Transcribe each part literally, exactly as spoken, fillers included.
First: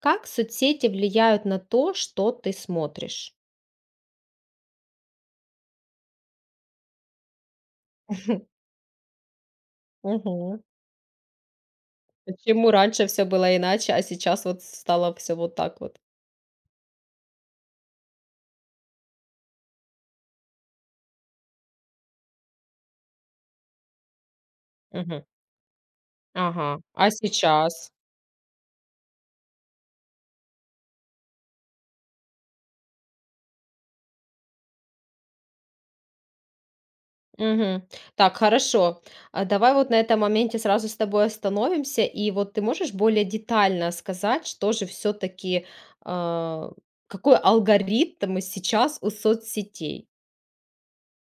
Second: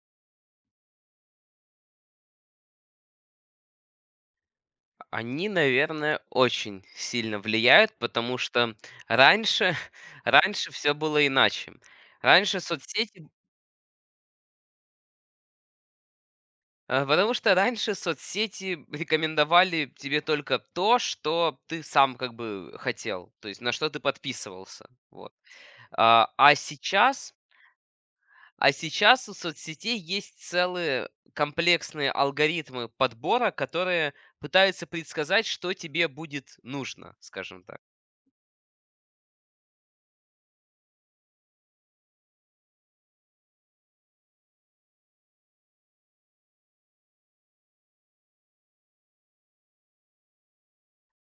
Как соцсети влияют на то, что ты смотришь? Они, наверное, очень сильно влияют, потому что раньше Мгм. раньше все было иначе. Раньше Почему раньше все соцсети было иначе, а сейчас вот стало все вот так вот? Э, потому что раньше соцсети рекомендовали тебе только то, что ты сам как бы хотел, то есть на что ты подписывался. Мгм. Вот. А а Ага. А сейчас сейчас? а сейчас у соцсетей есть целые комплексные алгоритмы подбора, которые пытаются предсказать, что тебе будет нужно, скажем так. Мгм. Так, хорошо. А давай вот на этом моменте сразу с тобой остановимся. И вот ты можешь более детально сказать, что же все таки какой алгоритм сейчас у соцсетей?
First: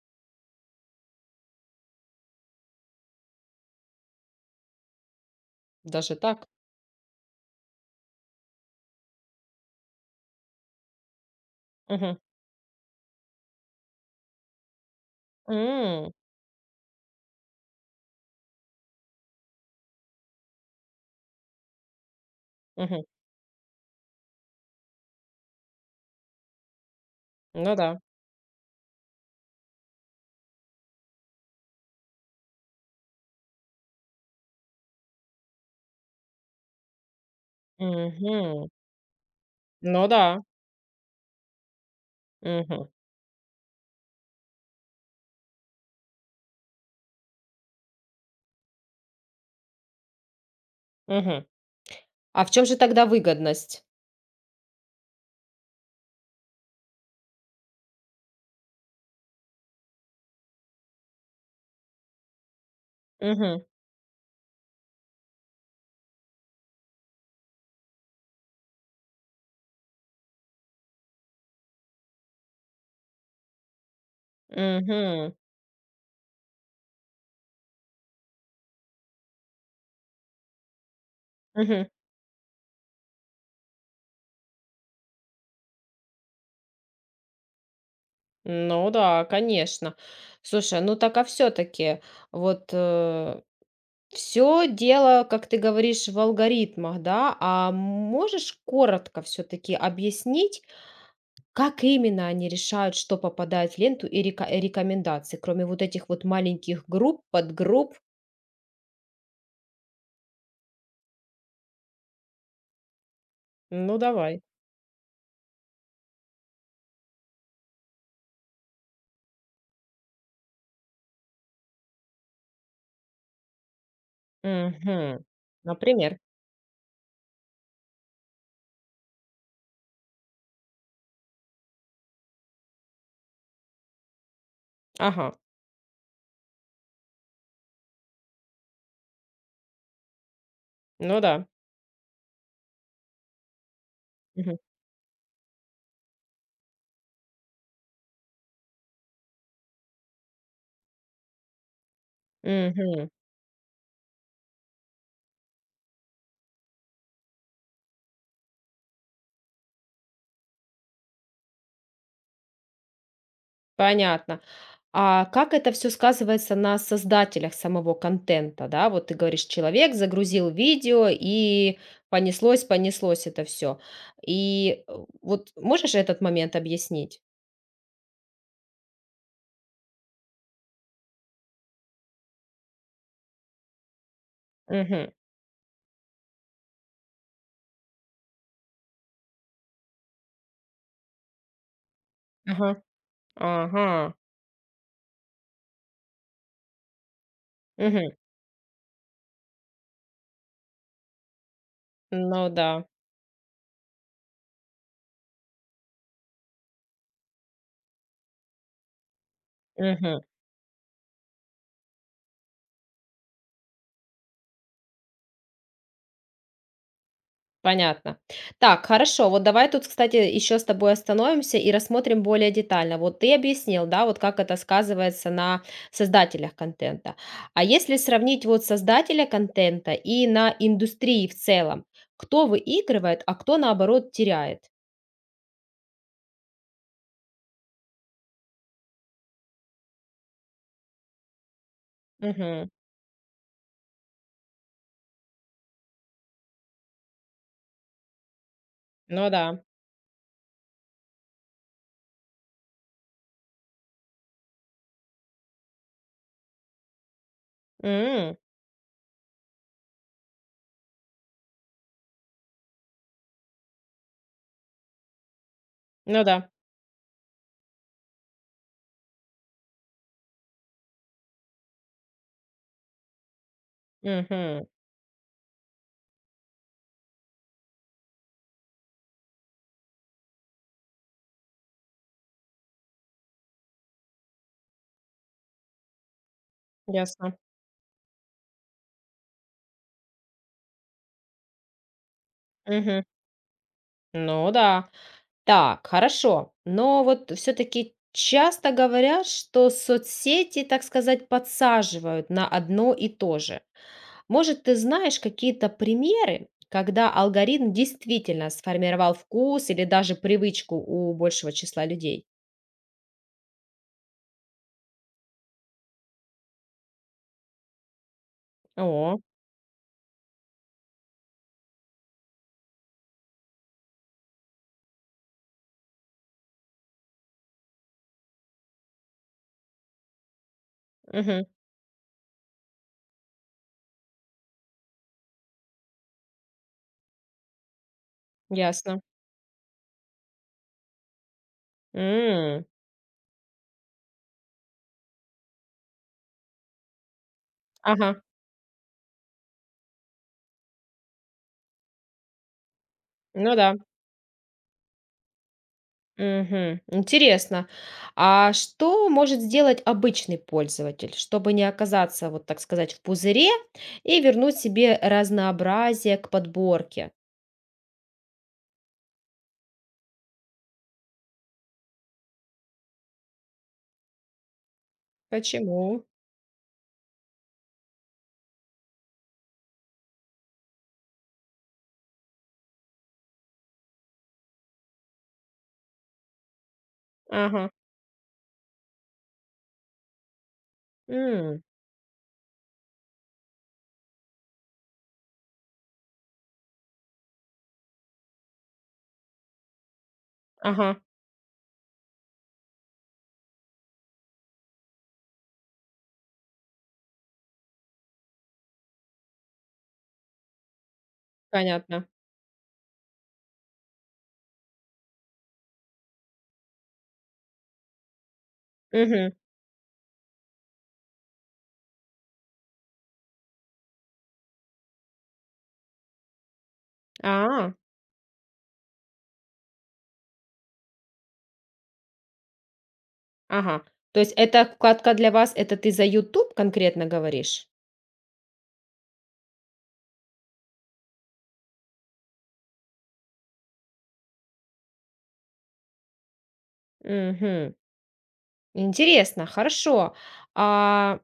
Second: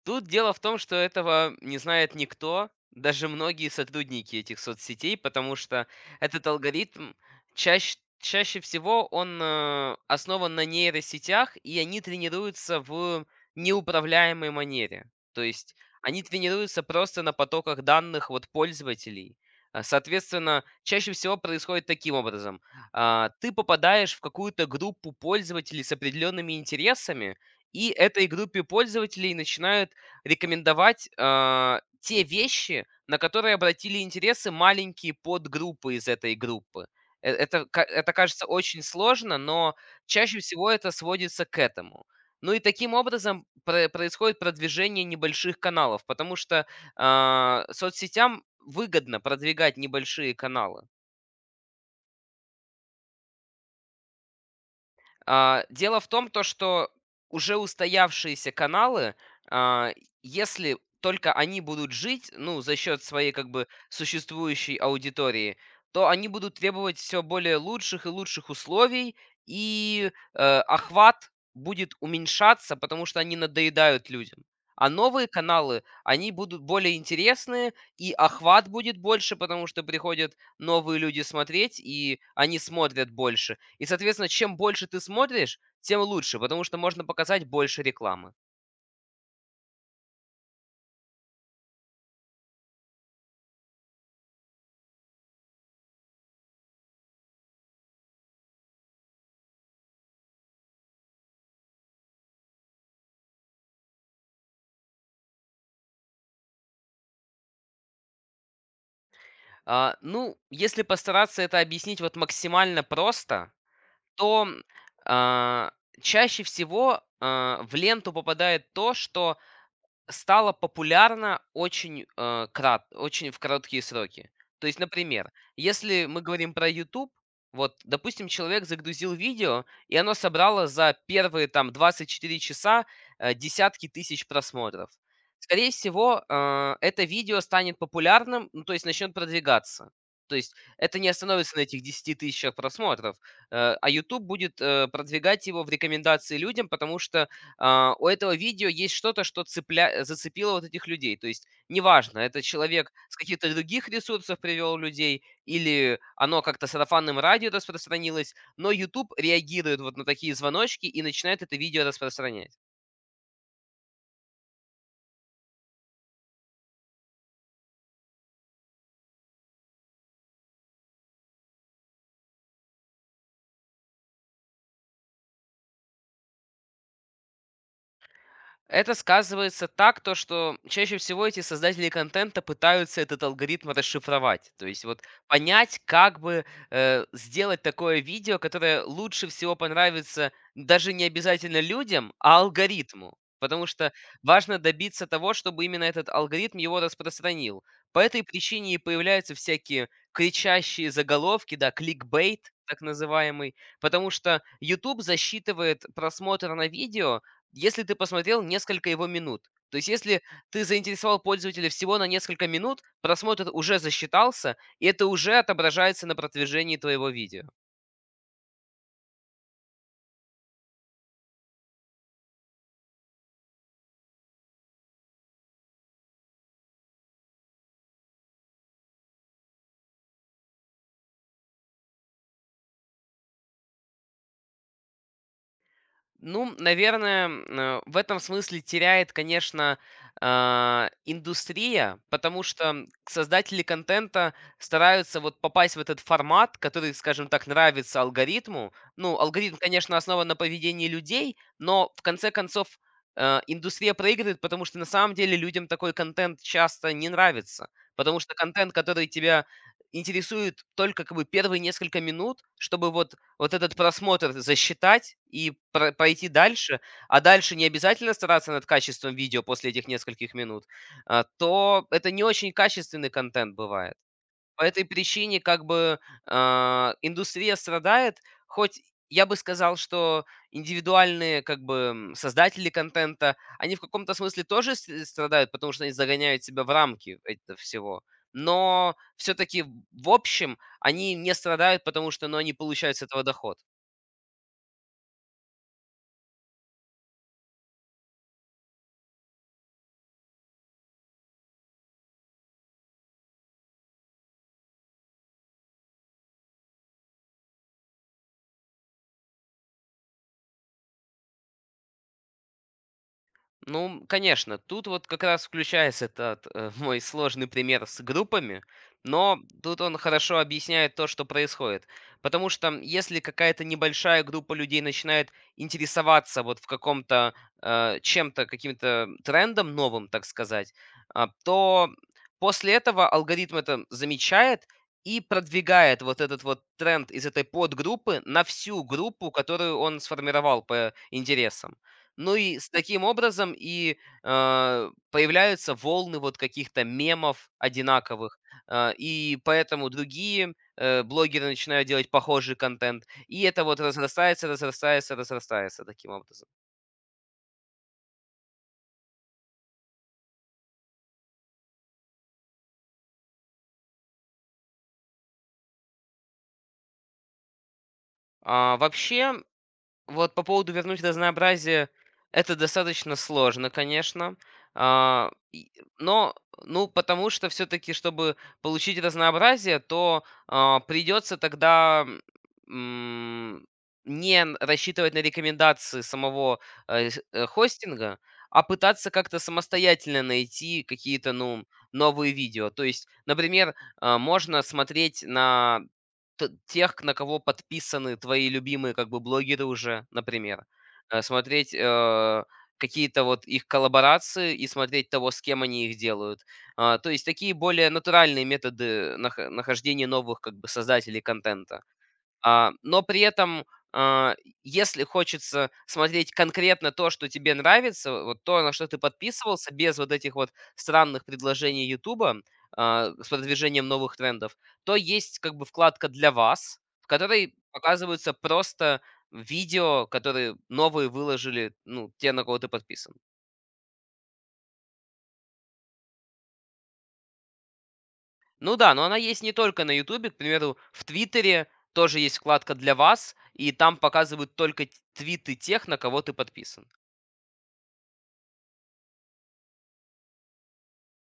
Тут дело в том, что этого не знает никто, даже многие сотрудники этих соцсетей, потому что Даже этот так? алгоритм чаще, чаще всего он э, основан на нейросетях, и они Мгм. тренируются в неуправляемой манере. То есть М, они тренируются просто на потоках данных вот пользователей. А, Соответственно, чаще всего происходит таким образом. мгм. А, Ты попадаешь в какую-то группу пользователей с определенными интересами, Ну и да. этой группе пользователей начинают рекомендовать, а, те вещи, на которые обратили интересы маленькие подгруппы из этой группы. Э, это ка это кажется Мгм. очень сложно, но Ну чаще да. всего это сводится к этому. Ну и Мгм, таким образом про происходит продвижение небольших каналов, потому что, а, соцсетям выгодно продвигать небольшие каналы. мгм. А в чем же тогда выгодность? А, дело в том, то, что уже устоявшиеся каналы, а, если только они будут жить, ну, за счет своей как Мгм, бы существующей аудитории, то они будут требовать все более лучших и лучших условий, и э, охват будет уменьшаться, потому что они надоедают людям. А новые мгм, каналы, они будут более интересные, и охват будет больше, потому что приходят новые люди смотреть, мгм. и они смотрят больше. И, соответственно, чем больше ты смотришь, тем лучше, потому что можно показать больше рекламы. Ну да, конечно. Слушай, ну так а все таки вот, все дело, как ты говоришь, в алгоритмах, да? А можешь коротко все таки объяснить, как именно они решают, что попадает в ленту и река и рекомендации, кроме вот этих вот маленьких групп, подгрупп? А, ну, если постараться это объяснить вот максимально просто, Ну давай. то а, чаще всего а, в ленту попадает то, что стало популярно очень, э, крат очень в короткие сроки. То есть, Мгм. например, если Например. мы говорим про YouTube вот, допустим, человек загрузил видео, и оно собрало за первые, там, 24 часа, э, десятки тысяч просмотров. Ага. Скорее всего, э, это видео станет популярным, ну, то есть начнет продвигаться. То есть это не Ну да. остановится на этих десяти тысячах просмотров, э, а YouTube Угу. будет, э, продвигать его в рекомендации людям, потому что а, у этого видео есть что-то, что цепля... зацепило вот этих людей. То есть неважно, это человек с каких-то других ресурсов привел людей, или оно как-то сарафанным радио распространилось, но YouTube реагирует вот на такие звоночки и начинает это видео распространять. Понятно. А как это все сказывается на создателях самого контента, да? Вот ты говоришь, человек загрузил видео, и понеслось, понеслось это все. И, э, вот можешь этот момент объяснить? Это сказывается так, то что чаще всего эти создатели контента пытаются этот алгоритм расшифровать. То есть вот Мгм. понять, как бы э, сделать такое видео, которое лучше всего понравится даже не обязательно людям, а Ага. алгоритму. Потому Ага. что важно добиться того, чтобы именно этот алгоритм его распространил. По Мгм. этой причине и появляются всякие кричащие заголовки, да, Ну кликбейт да. так называемый, потому что YouTube засчитывает просмотр на видео, если ты посмотрел несколько его минут. То есть если ты заинтересовал пользователя всего на несколько минут, просмотр уже засчитался, и это уже отображается на продвижении твоего видео. Понятно. Так, хорошо. Вот давай тут, кстати, еще с тобой остановимся и рассмотрим более детально. Вот ты объяснил, да, вот как это сказывается на создателях контента. А если сравнить вот создателя контента и на индустрии в целом, кто выигрывает, а кто наоборот теряет? Ну, наверное, э, в этом смысле теряет, конечно, а, индустрия, потому Мгм. что создатели контента стараются вот попасть в этот формат, который, скажем так, нравится алгоритму. Ну, Ну алгоритм, да. конечно, основан на поведении людей, но в конце концов э, индустрия проигрывает, потому что на самом деле людям такой контент часто не нравится, потому что М, контент, который тебя интересует только как бы первые несколько минут, чтобы вот вот этот просмотр засчитать и про ну пройти да. дальше, а дальше не обязательно стараться над качеством видео после этих нескольких минут, а, то это не очень качественный контент бывает. По Мгм. этой причине как бы, а, индустрия страдает, хоть я бы сказал, что индивидуальные как бы, м, создатели контента, они в каком-то смысле тоже с э, страдают, потому что они загоняют себя в рамки Ясно. этого всего. Но все-таки в общем они не страдают, потому что, ну, они получают с Мгм. этого доход. Ну да. Так, хорошо. Но вот все-таки часто говорят, что соцсети, так сказать, подсаживают на одно и то же. Может, ты знаешь какие-то примеры, когда алгоритм действительно сформировал вкус или даже привычку у большего числа людей? Ну, конечно, тут вот как раз включается этот э, мой сложный пример с группами, О, но тут он хорошо объясняет то, что происходит. Потому что если какая-то небольшая группа людей начинает интересоваться вот в каком-то э, чем-то, каким-то трендом новым, так сказать, а, мгм, то после этого алгоритм это замечает и продвигает вот этот вот тренд из этой подгруппы на всю ясно. группу, которую он сформировал по интересам. Ну и М, с таким образом и, а, появляются волны вот каких-то мемов ага, одинаковых, а, и поэтому другие, э, блогеры начинают делать похожий контент, и ну это да. вот разрастается, разрастается, разрастается таким образом. Мгм. Интересно. А что может сделать обычный пользователь, чтобы не оказаться, вот так сказать, в пузыре и вернуть себе разнообразие к подборке? А, вообще, вот по поводу вернуть разнообразие — это достаточно сложно, конечно. А, и Почему? но, ну, потому что все таки чтобы получить разнообразие, то, а, придется тогда, м, не н рассчитывать на рекомендации самого, э, с э, Ага. хостинга, а пытаться как-то самостоятельно найти какие-то, М, ну, новые видео. То есть, например, а, можно смотреть на Т тех, к на кого подписаны твои любимые как бы блогеры уже, например. ага, Э, смотреть, э, какие-то вот их коллаборации и смотреть того, с кем они их делают. А, то есть такие более натуральные методы нах нахождения новых как бы создателей контента. понятно. А, но при этом, а, если хочется смотреть конкретно то, что тебе нравится, вот то, на что ты Мгм. подписывался, без вот этих вот странных предложений "Ютуба", а, с продвижением новых трендов, то есть как бы вкладка "Для вас", в которой А, показываются просто видео, которые новые выложили, ну, те, на кого ты подписан. ага. То есть эта вкладка для вас, это ты за YouTube конкретно говоришь? Ну да, но она есть не только на "Ютубе", к примеру, в "Твиттере" тоже есть вкладка "Для вас", и там показывают только т твиты тех, на кого ты подписан. Мгм. Интересно, хорошо. А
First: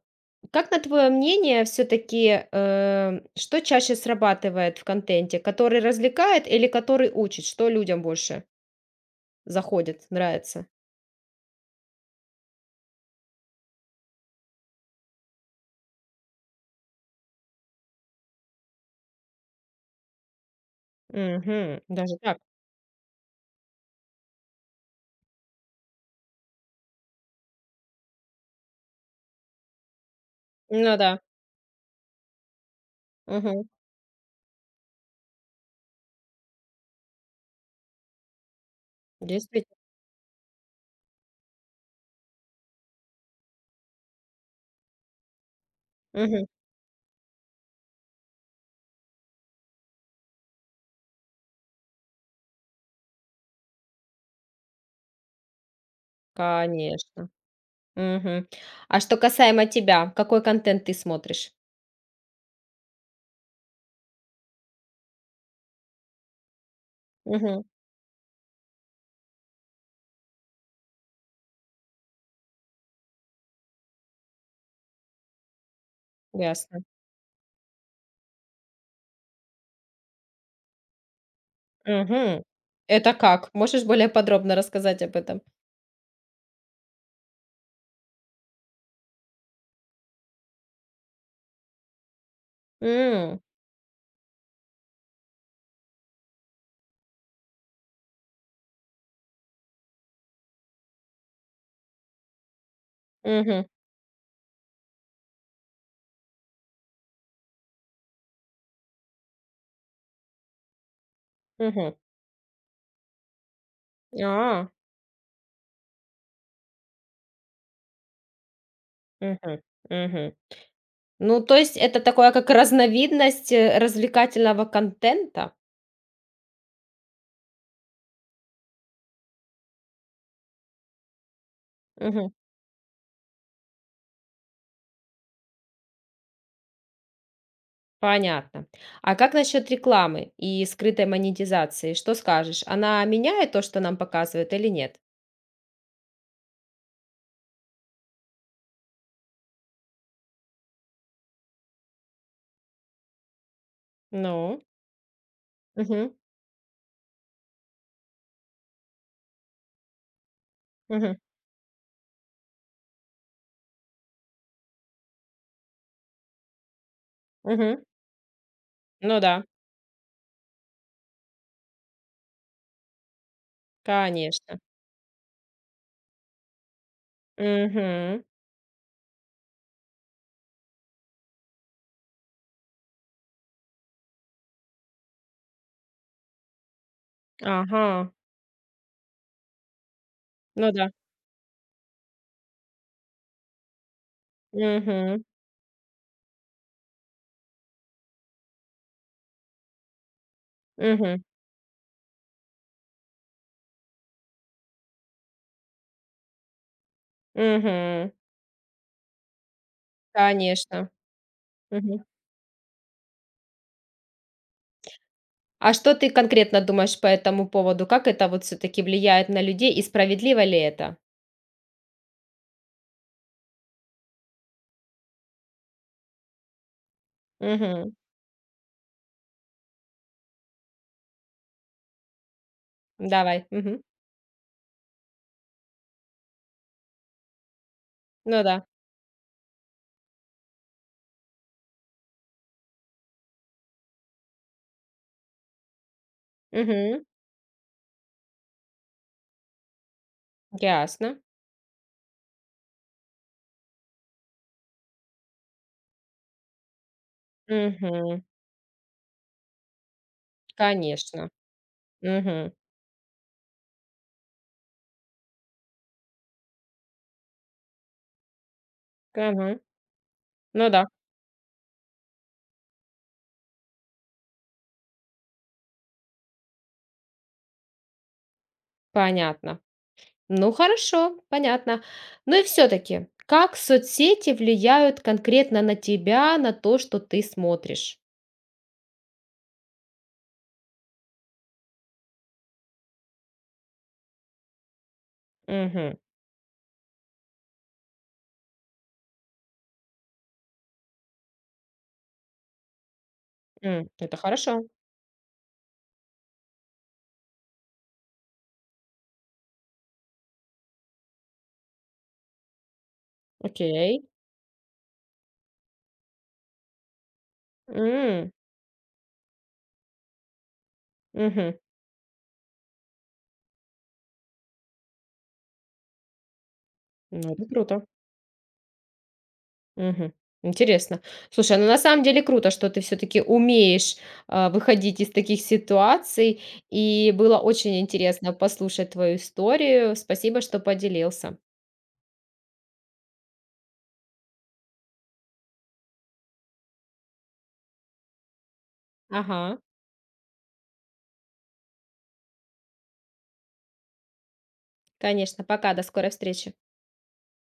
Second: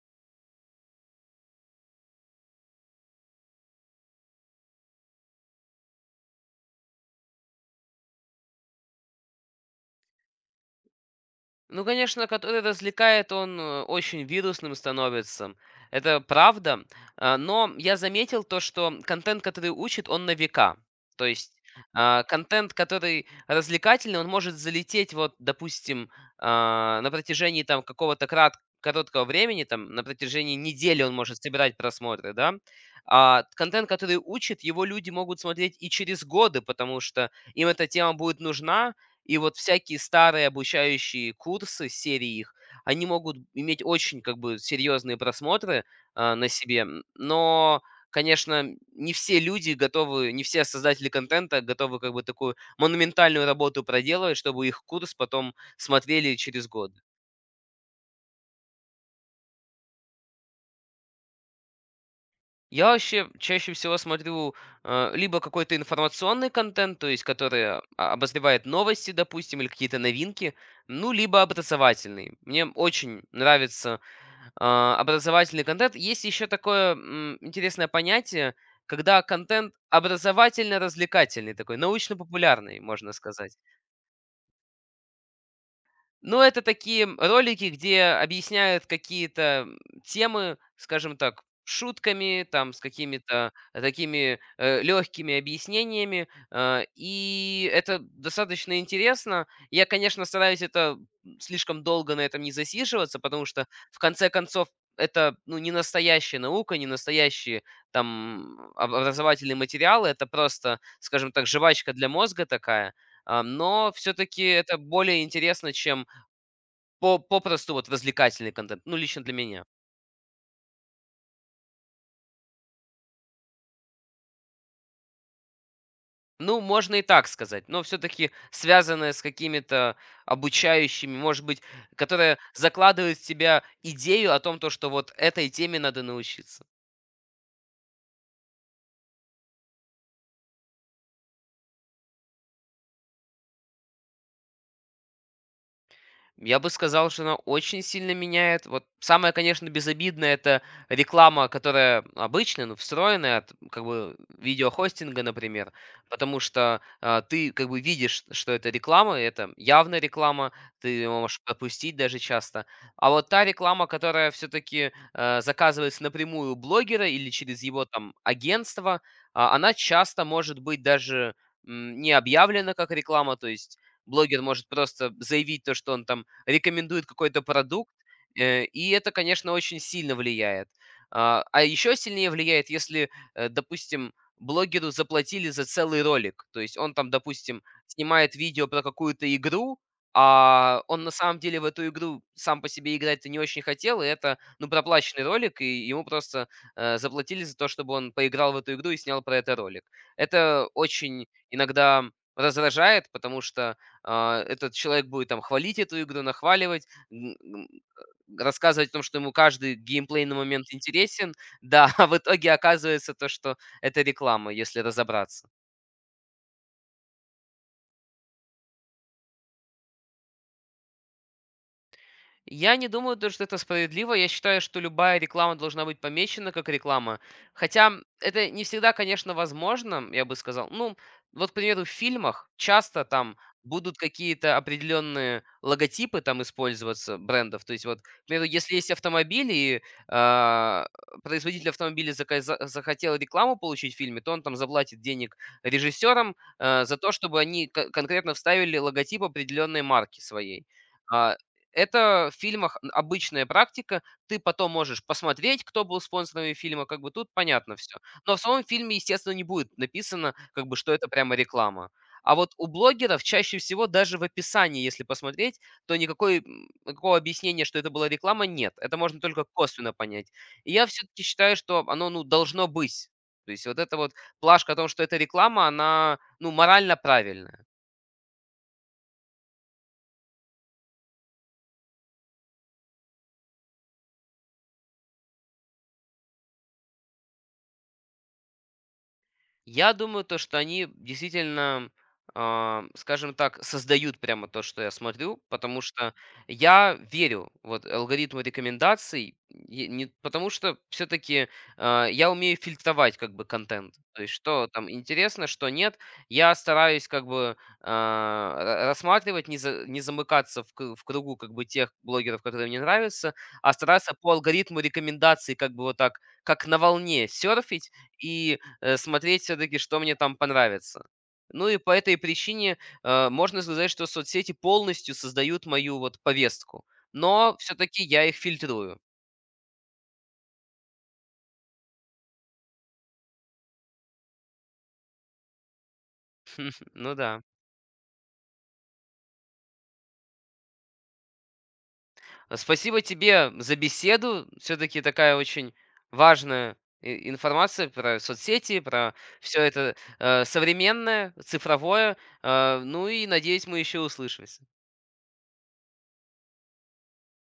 как, на твое мнение, все-таки, что чаще срабатывает в контенте, который развлекает или который учит? Что людям больше заходит, нравится? Ну, конечно, который развлекает, он э, очень вирусным становится. Это правда. А, Но я заметил то, что контент, который учит, он на века. То есть Мгм. Даже а, так. контент, который развлекательный, он может залететь, вот, допустим, а, на протяжении там какого-то крат короткого времени, там, на протяжении Ну недели он да. может собирать просмотры, да, а Мгм. контент, который учит, его люди могут смотреть и через годы, потому что им эта тема будет нужна, и вот Действительно. всякие старые обучающие курсы, серии их, они могут иметь очень как бы серьезные просмотры, а, Мгм. на себе. М, но, конечно, не все люди готовы, не все создатели контента готовы как бы такую монументальную работу проделывать, чтобы их курс потом смотрели через год. Конечно. Мгм. А что касаемо тебя, какой контент ты смотришь? Я вообще чаще всего смотрю, э, либо какой-то информационный контент, то есть Мгм. который а, обозревает новости, допустим, или какие-то новинки, ну, либо образовательный. Мне очень нравится а, образовательный контент. Есть еще Ясно. такое м, интересное понятие, когда контент образовательно-развлекательный, такой Мгм. научно-популярный, можно Это как? сказать. Можешь более подробно рассказать об этом? Ну, это такие ролики, где объясняют какие-то темы, скажем так, шутками, там, с М. какими-то э, такими легкими объяснениями. э, И это достаточно интересно. Я, конечно, стараюсь это слишком долго на этом не засиживаться, потому Мгм. что, в конце концов, это, ну, не настоящая наука, не настоящие там об- образовательные материалы, это просто, скажем так, жвачка Мгм. для мозга такая. А, Но все-таки А. это более интересно, чем по попросту вот развлекательный контент, ну, лично для Мгм. меня. Мгм. Ну, то есть это такое, как разновидность, э, развлекательного контента? Ну, можно и так сказать, но все таки связанное с какими-то обучающими, может быть, Мгм. которая закладывает в тебя идею о том, то что вот этой теме надо научиться. Понятно. А как насчет рекламы и скрытой монетизации? Что скажешь? Она меняет то, что нам показывают, или нет? Я бы сказал, что она очень сильно меняет. Вот самое, конечно, безобидное — это реклама, которая обычная, ну, встроенная от, как бы, Ну, видеохостинга, например. мгм, Потому что, а, ты, как бы, видишь, что это реклама, и это явная реклама, ты мгм, её можешь пропустить даже часто. А вот та реклама, которая все таки заказывается напрямую у блогера или через мгм. его, там, агентство, Ну да, а, она часто может быть даже, м, не объявлена как реклама. То есть блогер конечно. может просто заявить то, что он, там, рекомендует какой-то продукт, Мгм. э, и это, конечно, очень сильно влияет. А а еще сильнее влияет, если, э, допустим, блогеру заплатили за целый ролик. То есть он там, допустим, Ага. снимает видео про какую-то игру, Ну а да. он на самом деле в эту игру сам по себе играть-то не очень хотел, и это, ну, Мгм, проплаченный ролик, и ему просто, э, заплатили за то, чтобы он поиграл в эту игру и снял про это ролик. Это мгм, очень иногда раздражает, потому что, а, этот человек будет там хвалить эту игру, нахваливать, н- н- мгм. рассказывать о том, что ему каждый геймплейный момент Конечно. интересен. Да, Мгм. а в итоге оказывается то, что это реклама, если разобраться. А что ты конкретно думаешь по этому поводу? Как это вот все-таки влияет на людей и справедливо ли это? Я не думаю, то, что это справедливо. Я считаю, что любая реклама должна быть помечена как реклама. Хотя Мгм. это не всегда, конечно, возможно, я бы сказал. Ну, вот, к примеру, в фильмах часто там Давай. Мгм. будут какие-то определенные логотипы там использоваться брендов. То есть вот, к Ну примеру, да. если есть автомобиль, и а, производитель автомобиля зака- захотел рекламу получить в фильме, то он там заплатит денег режиссерам э, за Мгм. то, чтобы они ко- конкретно вставили логотип определенной марки своей. Ясно. А, это в фильмах обычная практика. Ты потом можешь посмотреть, кто был спонсорами фильма, как бы тут понятно все. Мгм. Но в самом фильме, естественно, не будет написано, как бы, что это Конечно. прямо реклама. А Мгм. вот у блогеров чаще всего даже в описании, если посмотреть, то никакой, м, никакого объяснения, что это была реклама, нет. Это можно только Мгм. косвенно понять. Ну И да, я все-таки считаю, что оно, ну, должно быть. То есть вот эта вот плашка о том, что это реклама, она, ну, морально правильная. понятно. Ну хорошо, понятно. Ну и все-таки, как соцсети влияют конкретно на тебя, на то, что ты смотришь? Я думаю, то, что они действительно, а, скажем так, создают прямо то, что я смотрю, потому Мгм. что я верю вот алгоритму рекомендаций, и не, потому что все-таки я умею фильтровать как бы М. контент, Это то есть хорошо. что там интересно, что нет, я стараюсь как бы а, ра- рассматривать, не, за- не замыкаться в, кру- в кругу как бы тех блогеров, которые мне нравятся, а Окей. стараться по алгоритму рекомендаций как бы вот так, как на волне серфить М. и э, смотреть все-таки, что мне там понравится. Мгм. Ну и по этой причине э, можно сказать, что соцсети полностью создают мою вот повестку. Ну, это Но круто. все-таки я их фильтрую. Мгм. Интересно. Слушай, ну на самом деле круто, что ты все-таки умеешь а, выходить из таких ситуаций. И Ну было да. очень интересно послушать твою историю. Спасибо, что поделился. А Спасибо тебе за беседу. Все-таки такая очень важная и- информация про соцсети, про Ага, все это э, современное, цифровое. Э, ну и надеюсь, мы еще услышимся. конечно. Пока, до скорой встречи.